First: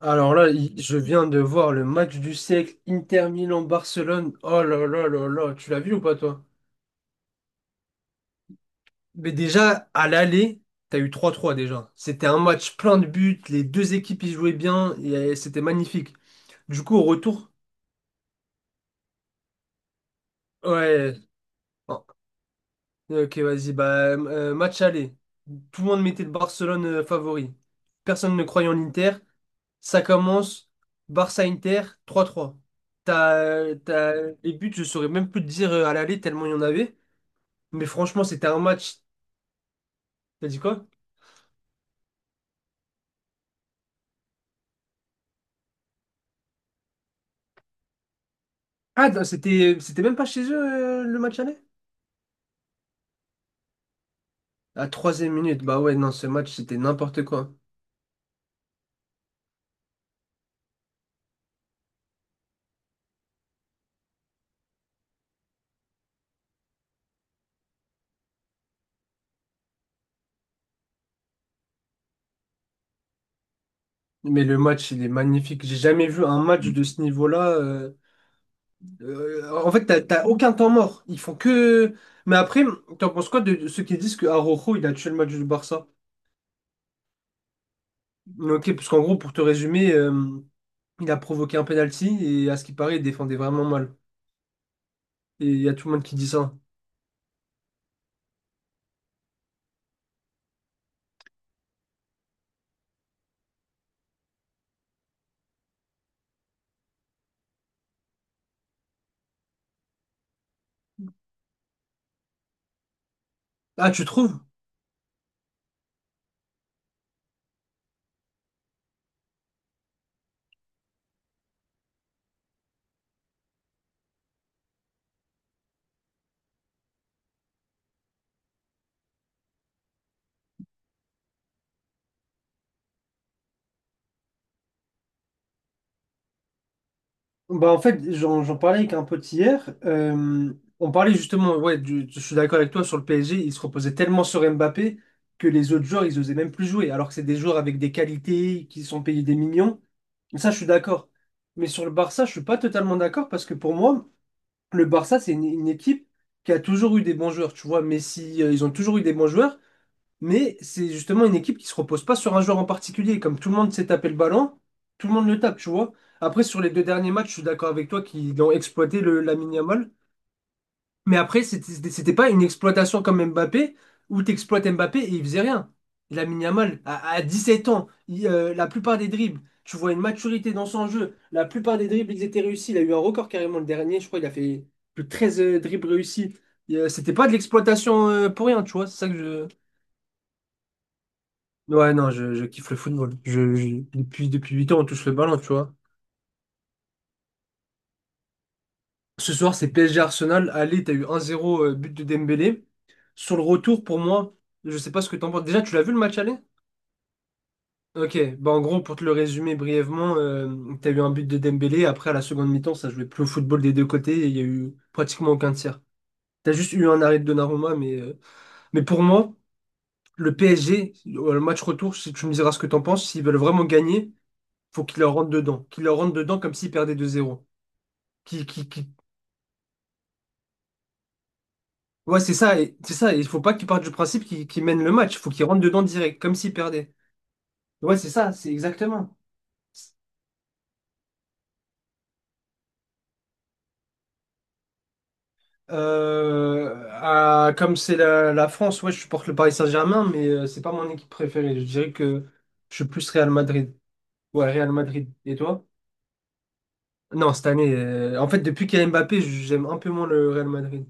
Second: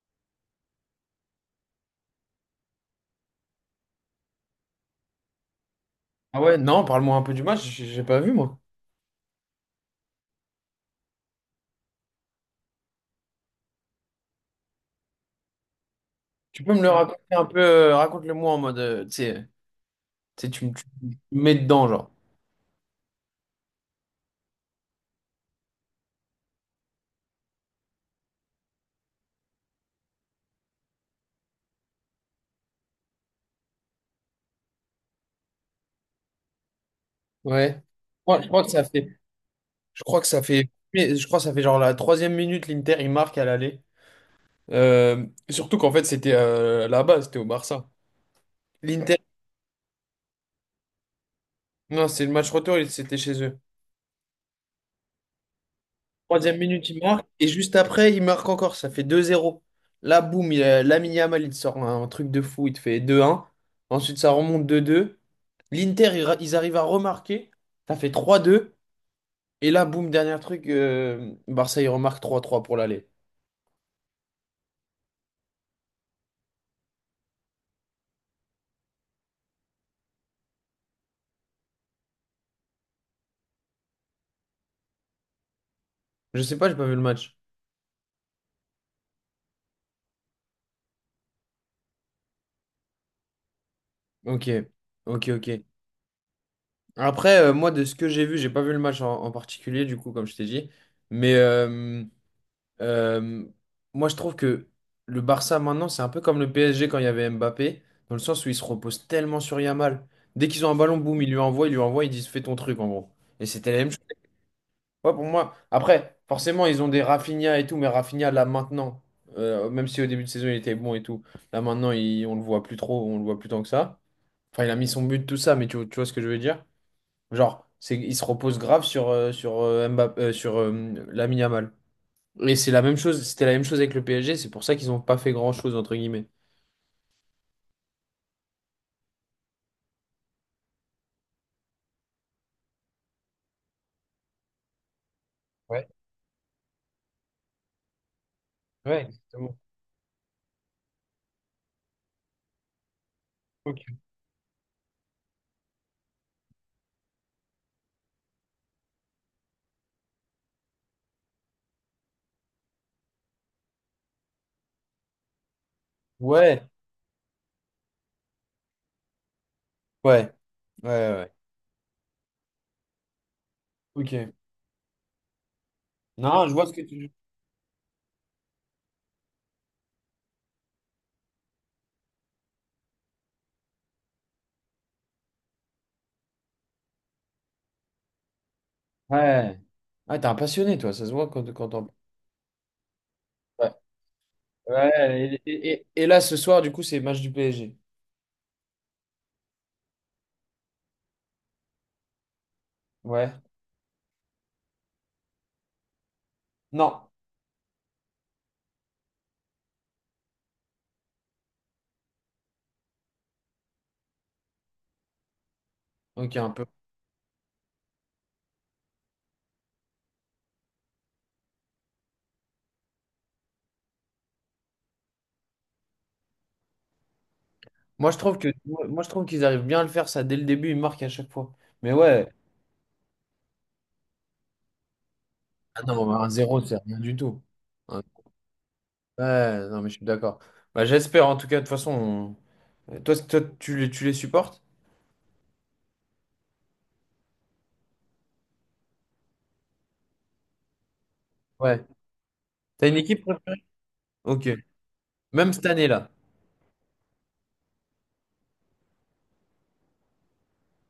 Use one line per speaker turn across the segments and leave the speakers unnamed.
Alors là, je viens de voir le match du siècle, Inter Milan-Barcelone. Oh là là là là, tu l'as vu ou pas
Ah
toi?
ouais, non, parle-moi un peu du match, j'ai pas vu moi.
Mais déjà, à l'aller, t'as eu trois trois déjà. C'était un match plein de buts, les deux équipes y jouaient bien, et c'était magnifique.
Tu peux me
Du
le Ah,
coup, au
raconter un
retour,
peu, Raconte-le-moi en mode, tu sais, tu
ouais,
me mets dedans, genre.
ok, vas-y. Bah, match aller. Tout le monde mettait le Barcelone favori. Personne ne croyait en Inter. Ça commence. Barça-Inter, trois trois. T'as. Les buts, je saurais même plus te dire à l'aller tellement il y en avait.
Ouais.
Mais franchement,
Moi,
c'était un match. T'as dit quoi?
je crois que ça fait genre la troisième minute, l'Inter, il marque à l'aller. Surtout qu'en fait, c'était là-bas, c'était au Barça.
Ah,
L'Inter,
non, c'était même pas chez eux le match aller?
non, c'est le match retour, c'était chez eux.
À troisième minute. Bah ouais, non, ce match,
Troisième
c'était
minute, il
n'importe
marque, et
quoi.
juste après, il marque encore, ça fait deux zéro. Là, boum, Lamine Yamal, il te sort un truc de fou, il te fait deux un. Ensuite, ça remonte deux deux. L'Inter, ils arrivent à remarquer. Ça fait trois deux. Et là, boum, dernier truc, Barça, ils remarquent trois trois pour l'aller.
Mais le match, il est magnifique. J'ai jamais vu un match de ce niveau-là. En fait, t'as aucun temps mort. Ils font que. Mais après, t'en penses quoi de ceux qui disent que Araujo, il a tué le match du Barça?
Je sais pas, j'ai pas vu le match.
Ok, parce qu'en gros, pour te résumer, il a provoqué un penalty et à ce qui paraît, il défendait vraiment mal.
Ok, ok,
Et
ok.
il y a tout le monde qui dit ça.
Après, moi, de ce que j'ai vu, j'ai pas vu le match en particulier, du coup, comme je t'ai dit. Mais euh, moi, je trouve que le Barça, maintenant, c'est un peu comme le PSG quand il y avait Mbappé, dans le sens où ils se reposent tellement sur Yamal. Dès qu'ils ont un ballon, boum, ils lui envoient, ils lui envoient, ils disent fais ton truc, en gros. Et c'était la
Ah,
même chose.
tu trouves?
Ouais, pour moi. Après, forcément, ils ont des Rafinha et tout, mais Rafinha, là, maintenant, même si au début de saison, il était bon et tout, là, maintenant, on le voit plus trop, on le voit plus tant que ça. Enfin, il a mis son but, tout ça, mais tu vois ce que je veux dire? Genre, c'est, il se repose grave sur, sur, Mbappé, sur Lamine Yamal. Et c'est la même chose, c'était la même chose avec le PSG, c'est pour ça qu'ils n'ont pas fait grand-chose, entre guillemets.
Bah en fait, j'en parlais avec un pote hier. On parlait justement, ouais, je suis d'accord avec toi sur le PSG. Il se reposait tellement sur Mbappé que les autres
Ouais,
joueurs, ils osaient même plus jouer. Alors que c'est des joueurs avec des qualités, qui
ouais,
sont payés des
exactement.
millions. Ça, je suis d'accord. Mais sur le Barça, je suis pas totalement d'accord parce que pour
Ok.
moi, le Barça, c'est une équipe qui a toujours eu des bons joueurs. Tu vois, Messi, ils ont toujours eu des bons joueurs. Mais c'est justement une équipe qui se repose pas sur un joueur en particulier. Comme tout le monde s'est tapé le ballon, tout le monde le tape, tu vois. Après, sur
Ouais,
les deux derniers matchs, je suis d'accord avec toi qu'ils ont exploité le, Lamine Yamal.
ouais, ouais,
Mais
ouais.
après, c'était pas une exploitation comme Mbappé, où
Ok.
tu exploites Mbappé et il faisait rien. Lamine
Non, je vois ce
Yamal,
que
à,
tu...
à 17 ans, il, la plupart des dribbles, tu vois une maturité dans son jeu. La plupart des dribbles, ils étaient réussis. Il a eu un record carrément le dernier. Je crois qu'il a fait plus de 13 dribbles réussis. C'était pas de l'exploitation pour rien, tu vois. C'est ça que je.
Ouais. Ah, t'es un passionné, toi, ça se voit quand t'en...
Ouais, non, je kiffe le football. Depuis 8 ans, on touche le ballon,
Ouais,
tu
et, et-
vois.
et- et là, ce soir, du coup, c'est match du PSG.
Ce soir, c'est PSG Arsenal. Allez, t'as eu 1-0, but de Dembélé.
Ouais.
Sur le retour, pour moi, je sais pas ce que t'en penses. Déjà, tu l'as vu le match aller?
Non.
Ok, bah en gros, pour te le résumer brièvement, t'as eu un but de Dembélé. Après, à la seconde mi-temps, ça jouait plus au football des deux côtés et il y a eu pratiquement aucun tir.
Ok, un
T'as
peu.
juste eu un arrêt de Donnarumma, mais pour moi, le PSG, le match retour, si tu me diras ce que t'en penses, s'ils veulent vraiment gagner, faut qu'ils leur rentrent dedans. Qu'ils leur rentrent dedans comme s'ils perdaient 2-0. qui, qui, qui-
Moi, je trouve qu'ils arrivent bien à le faire, ça, dès le début, ils marquent à chaque fois. Mais
Ouais,
ouais.
c'est ça, c'est ça. Il faut pas qu'il parte du principe qu'il mène le match. Il faut qu'il rentre
Ah
dedans
non,
direct,
un
comme s'il
zéro, c'est
perdait.
rien du tout.
Ouais,
Un-
c'est ça, c'est exactement.
Ouais, non, mais je suis d'accord. Bah, j'espère, en tout cas, de toute façon. Toi, toi, tu les supportes?
Comme c'est la France, ouais, je supporte le Paris Saint-Germain, mais c'est pas mon équipe préférée. Je
Ouais.
dirais que je suis
T'as une
plus
équipe
Real
préférée?
Madrid.
Ok.
Ouais, Real Madrid. Et
Même
toi?
cette année-là.
Non, cette année, en fait, depuis qu'il y a Mbappé, j'aime un peu moins le Real Madrid.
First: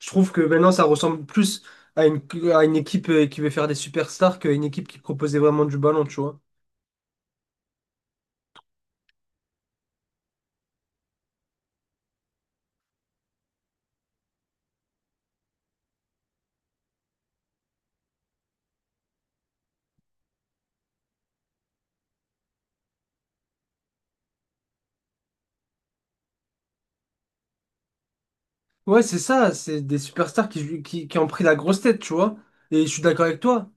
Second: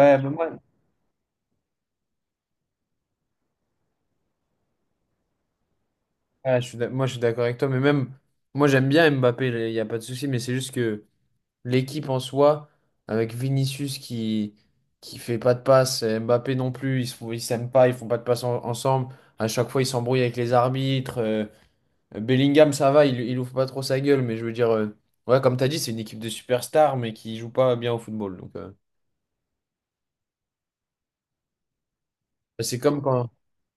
Je
bah
trouve que
moi,
maintenant, ça ressemble plus à une, à une équipe qui veut faire des superstars qu'à une équipe qui proposait vraiment du ballon, tu vois.
ouais, moi, je suis d'accord avec toi, mais même, moi, j'aime bien Mbappé, il n'y a pas de souci, mais c'est juste que. L'équipe en soi, avec Vinicius qui fait pas de passe, et Mbappé non plus, ils s'aiment pas, ils font pas de passe ensemble. À chaque fois, ils s'embrouillent avec les arbitres. Bellingham, ça va, il ouvre pas trop sa gueule, mais je veux dire, ouais, comme tu as dit, c'est une équipe de superstars, mais qui joue pas bien au football. Donc,
Ouais, c'est ça, c'est des superstars qui ont pris la grosse tête, tu vois.
ouais,
Et je suis d'accord avec toi.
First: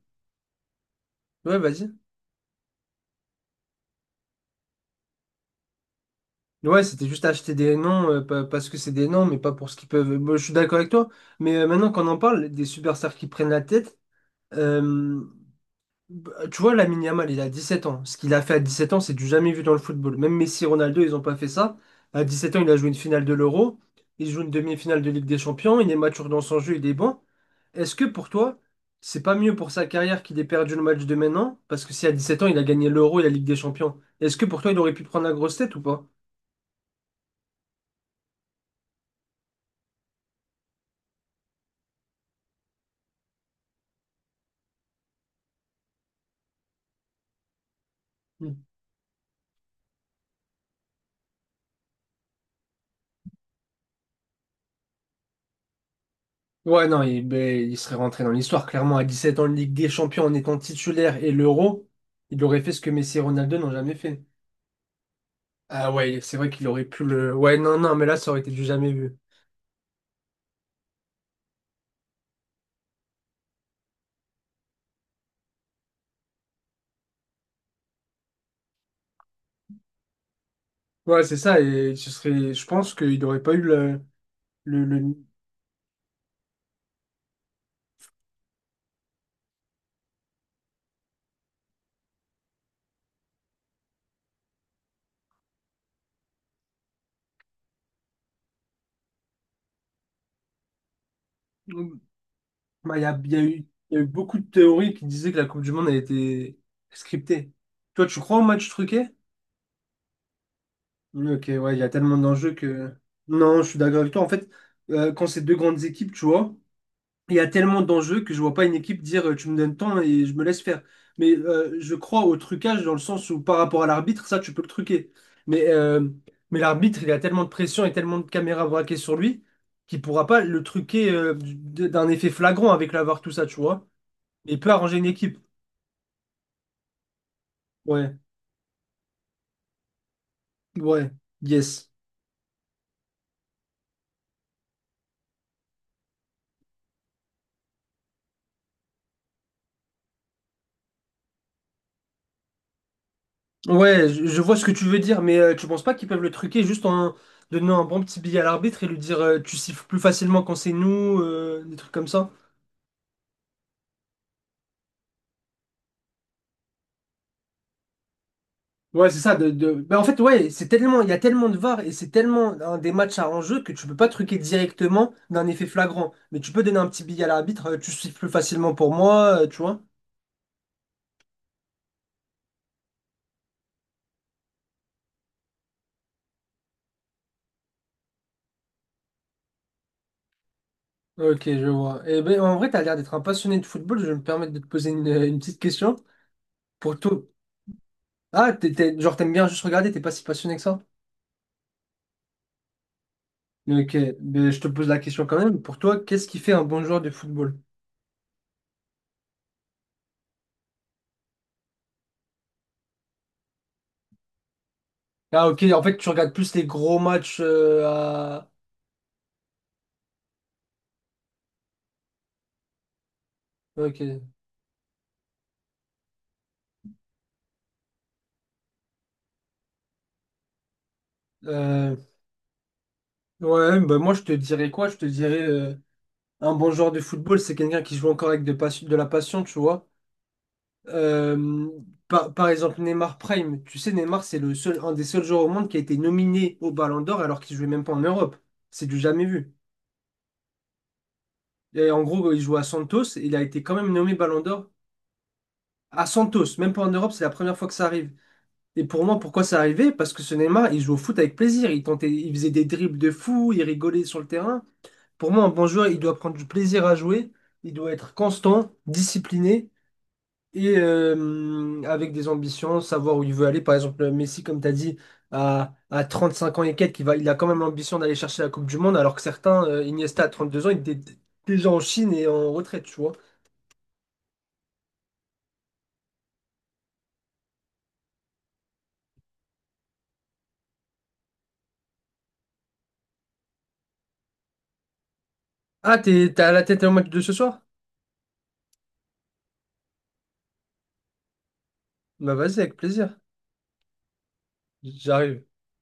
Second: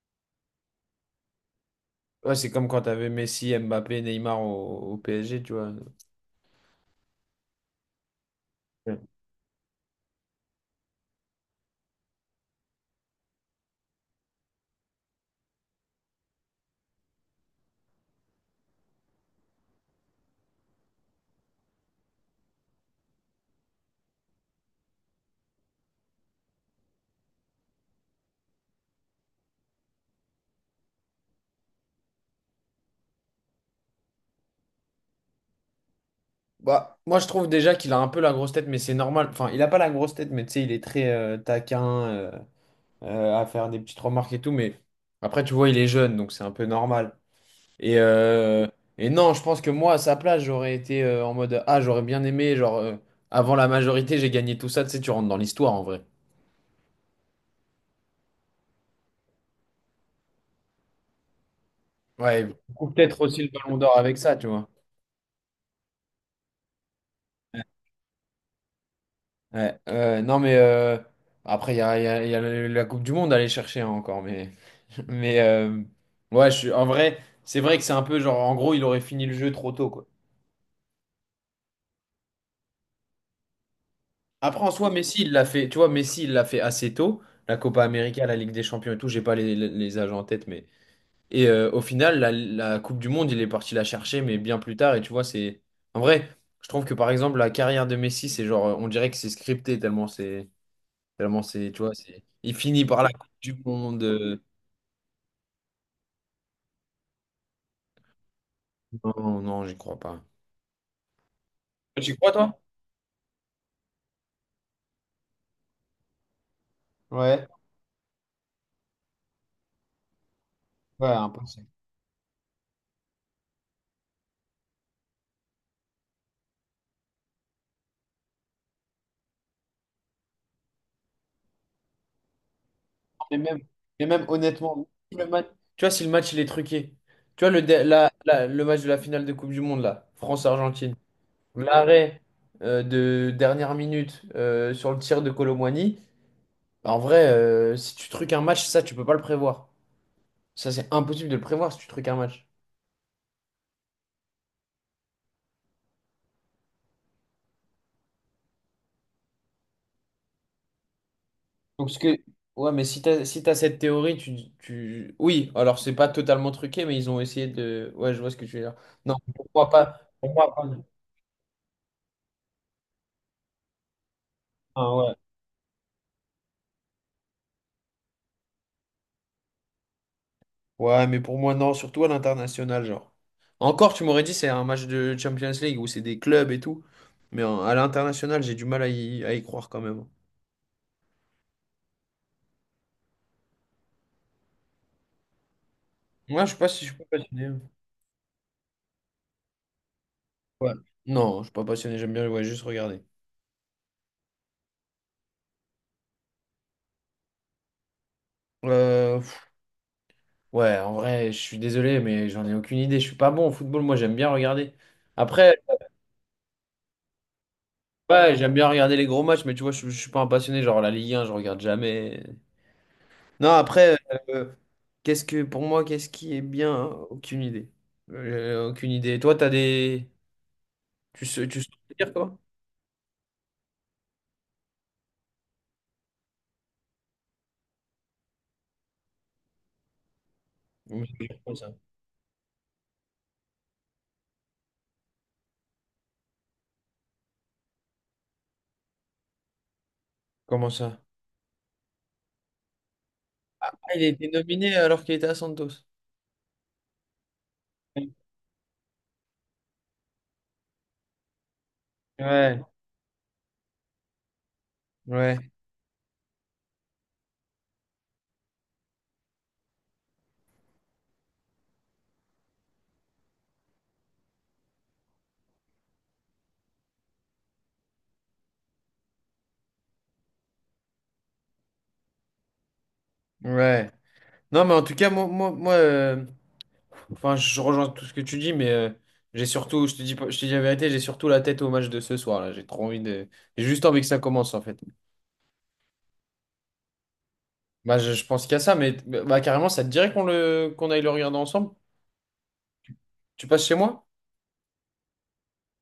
Ouais, vas-y.
ouais, c'est comme quand t'avais Messi, Mbappé, Neymar au PSG, tu vois.
Ouais, c'était juste acheter des noms parce que c'est
Ouais.
des noms, mais pas pour ce qu'ils peuvent. Bon, je suis d'accord avec toi. Mais maintenant qu'on en parle, des superstars qui prennent la tête, euh, bah, tu vois, Lamine Yamal, il a 17 ans. Ce qu'il a fait à 17 ans, c'est du jamais vu dans le football. Même Messi, Ronaldo, ils n'ont pas fait ça. À 17 ans, il a joué une finale de l'Euro. Il joue une demi-finale de Ligue des Champions. Il est mature dans son jeu, il est bon. Est-ce que pour toi, c'est pas mieux pour sa carrière qu'il ait perdu le match de maintenant? Parce que si à 17 ans, il a gagné l'Euro et la Ligue des Champions, est-ce que pour toi, il aurait pu prendre la grosse tête ou pas?
Bah, moi, je trouve déjà qu'il a un peu la grosse tête, mais c'est normal. Enfin, il a pas la grosse tête, mais tu sais, il est très taquin. À faire des petites remarques et tout, mais après, tu vois, il est jeune, donc c'est un peu normal. Et,
Mm.
euh, et non, je pense que moi, à sa place, j'aurais été en mode, ah, j'aurais bien aimé, genre, avant la majorité, j'ai gagné tout ça, tu sais, tu rentres dans l'histoire en vrai.
Ouais, non, ben, il serait rentré dans l'histoire. Clairement, à 17 ans, Ligue des Champions en étant titulaire et l'Euro, il
Ouais,
aurait fait ce
ou
que Messi
peut-être
et
aussi le
Ronaldo n'ont
Ballon
jamais
d'Or avec
fait.
ça, tu vois.
Ah ouais, c'est vrai qu'il aurait pu le. Ouais, non, non, mais là, ça aurait été du jamais vu.
Ouais, non, mais après, il y a la Coupe du Monde à aller chercher hein, encore, mais, mais ouais, je suis, en vrai, c'est vrai que c'est un peu genre, en gros, il aurait fini le jeu trop tôt, quoi.
Ouais, c'est ça, et ce serait. Je pense qu'il n'aurait pas eu le.
Après, en
le,
soi,
le...
Messi, il l'a fait, tu vois, Messi, il l'a fait assez tôt, la Copa América, la Ligue des Champions et tout, j'ai pas les âges en tête, mais... Et au final, la Coupe du Monde, il est parti la chercher, mais bien plus tard, et tu vois, c'est... En vrai, je trouve que, par exemple, la carrière de Messi, c'est genre, on dirait que c'est scripté, tellement c'est... Tellement c'est, tu vois, c'est... Il finit
Bah,
par la Coupe
il y a
du
eu, il y a
Monde...
eu beaucoup de théories qui disaient que la Coupe du Monde a été scriptée. Toi, tu crois au match truqué?
Non, non, j'y crois pas.
Oui, ok, ouais, il y a
Tu
tellement
crois,
d'enjeux
toi?
que. Non, je suis d'accord avec toi. En fait, quand c'est deux grandes équipes, tu vois, il y
Ouais,
a tellement d'enjeux que je vois pas une équipe dire tu me donnes temps et je me laisse faire.
ouais,
Mais
impossible.
je crois au trucage dans le sens où par rapport à l'arbitre, ça tu peux le truquer. Mais, euh, mais l'arbitre, il a tellement de pression et tellement de caméras braquées sur lui qu'il pourra pas le truquer d'un effet flagrant avec la VAR, tout
Et
ça, tu
même,
vois.
et même
Mais il peut
honnêtement,
arranger une
si le
équipe.
match- tu vois, si le match il est truqué, tu vois,
Ouais,
le match de la finale de Coupe du Monde, là, France-Argentine,
ouais, yes.
l'arrêt de dernière minute sur le tir de Colomboigny, bah, en vrai, si tu truques un match, ça, tu peux pas le prévoir. Ça, c'est impossible de le prévoir si tu truques un match.
Ouais, je vois ce que tu veux dire, mais tu penses pas qu'ils peuvent le truquer juste en donnant un bon petit billet à l'arbitre et lui dire tu siffles plus facilement quand c'est nous, des
Donc,
trucs
ce
comme
que...
ça?
Ouais, mais si t'as cette théorie, tu... Oui, alors c'est pas totalement truqué, mais ils ont essayé de... Ouais, je vois ce que tu veux dire.
Ouais,
Non,
c'est ça.
pour moi,
Bah, en
pas...
fait,
Pour
ouais,
moi, pas...
c'est tellement, il y a tellement de VAR et c'est tellement un des matchs à enjeu que tu peux pas truquer
Ah,
directement
ouais.
d'un effet flagrant. Mais tu peux donner un petit billet à l'arbitre, tu siffles plus facilement pour moi, tu vois.
Ouais, mais pour moi, non, surtout à l'international, genre. Encore, tu m'aurais dit, c'est un match de Champions League où c'est des clubs et tout. Mais à l'international, j'ai du mal à à y croire quand même.
Ok, je vois. Et ben, en vrai, t'as l'air d'être un passionné de football. Je vais me permettre de te poser une petite question.
Moi, je sais pas si je suis
Pour
pas
tout.
passionné.
Ah, genre, t'aimes bien juste regarder, t'es pas si passionné que
Ouais.
ça?
Non, je suis pas passionné, j'aime bien ouais, juste regarder.
Ok, ben, je te pose la question quand même. Pour toi, qu'est-ce qui fait un bon joueur de football?
Pff, ouais, en vrai, je suis désolé, mais j'en ai aucune idée. Je suis pas bon au football, moi, j'aime bien regarder.
Ah,
Après,
ok, en fait, tu regardes plus les gros matchs
ouais,
à.
j'aime bien regarder les gros matchs, mais tu vois, je suis pas un passionné. Genre, la Ligue 1, je regarde jamais. Non, après,
Ok.
euh, qu'est-ce que pour moi, qu'est-ce qui est bien? Hein, aucune idée. Aucune idée. Toi, t'as des. Tu sais
Euh,
dire quoi?
Ouais, bah moi je te dirais quoi? Je te dirais un bon joueur de football, c'est quelqu'un qui joue encore avec de, pas- de la passion, tu vois.
Comment
Euh,
ça?
par exemple, Neymar Prime, tu sais, Neymar, c'est le seul, un des seuls joueurs au monde qui a été nominé au Ballon d'Or alors qu'il jouait même pas en Europe. C'est du jamais vu.
Comment ça?
Et en gros, il joue à Santos, et il a été
Ah,
quand même
il a
nommé
été
Ballon d'Or
nominé alors qu'il était à Santos.
à Santos, même pas en Europe, c'est la première fois que ça
Ouais,
arrive. Et pour moi, pourquoi ça arrivait? Parce que ce Neymar, il jouait au foot avec plaisir, il tentait, il faisait des dribbles de fou, il rigolait sur le terrain. Pour moi, un
ouais,
bon joueur, il doit prendre du plaisir à jouer, il doit être constant, discipliné et avec des ambitions, savoir où il veut aller. Par exemple, Messi, comme tu as dit, à 35 ans et quelques, il a quand même l'ambition d'aller chercher la Coupe du Monde, alors que certains, Iniesta, à 32 ans, il était déjà en Chine et en retraite, tu vois.
ouais. Non, mais en tout cas, moi, enfin, je rejoins tout ce que tu dis, mais j'ai surtout, je te dis, pas- je te dis la vérité, j'ai surtout la tête au match de ce soir, là. J'ai trop envie de. J'ai juste envie que ça commence, en fait.
Ah, t'as la tête au match de ce soir?
Bah, je pense qu'il y a ça, mais carrément, ça te dirait qu'on aille le regarder ensemble?
Bah vas-y, avec plaisir.
Tu passes chez moi?
J'arrive.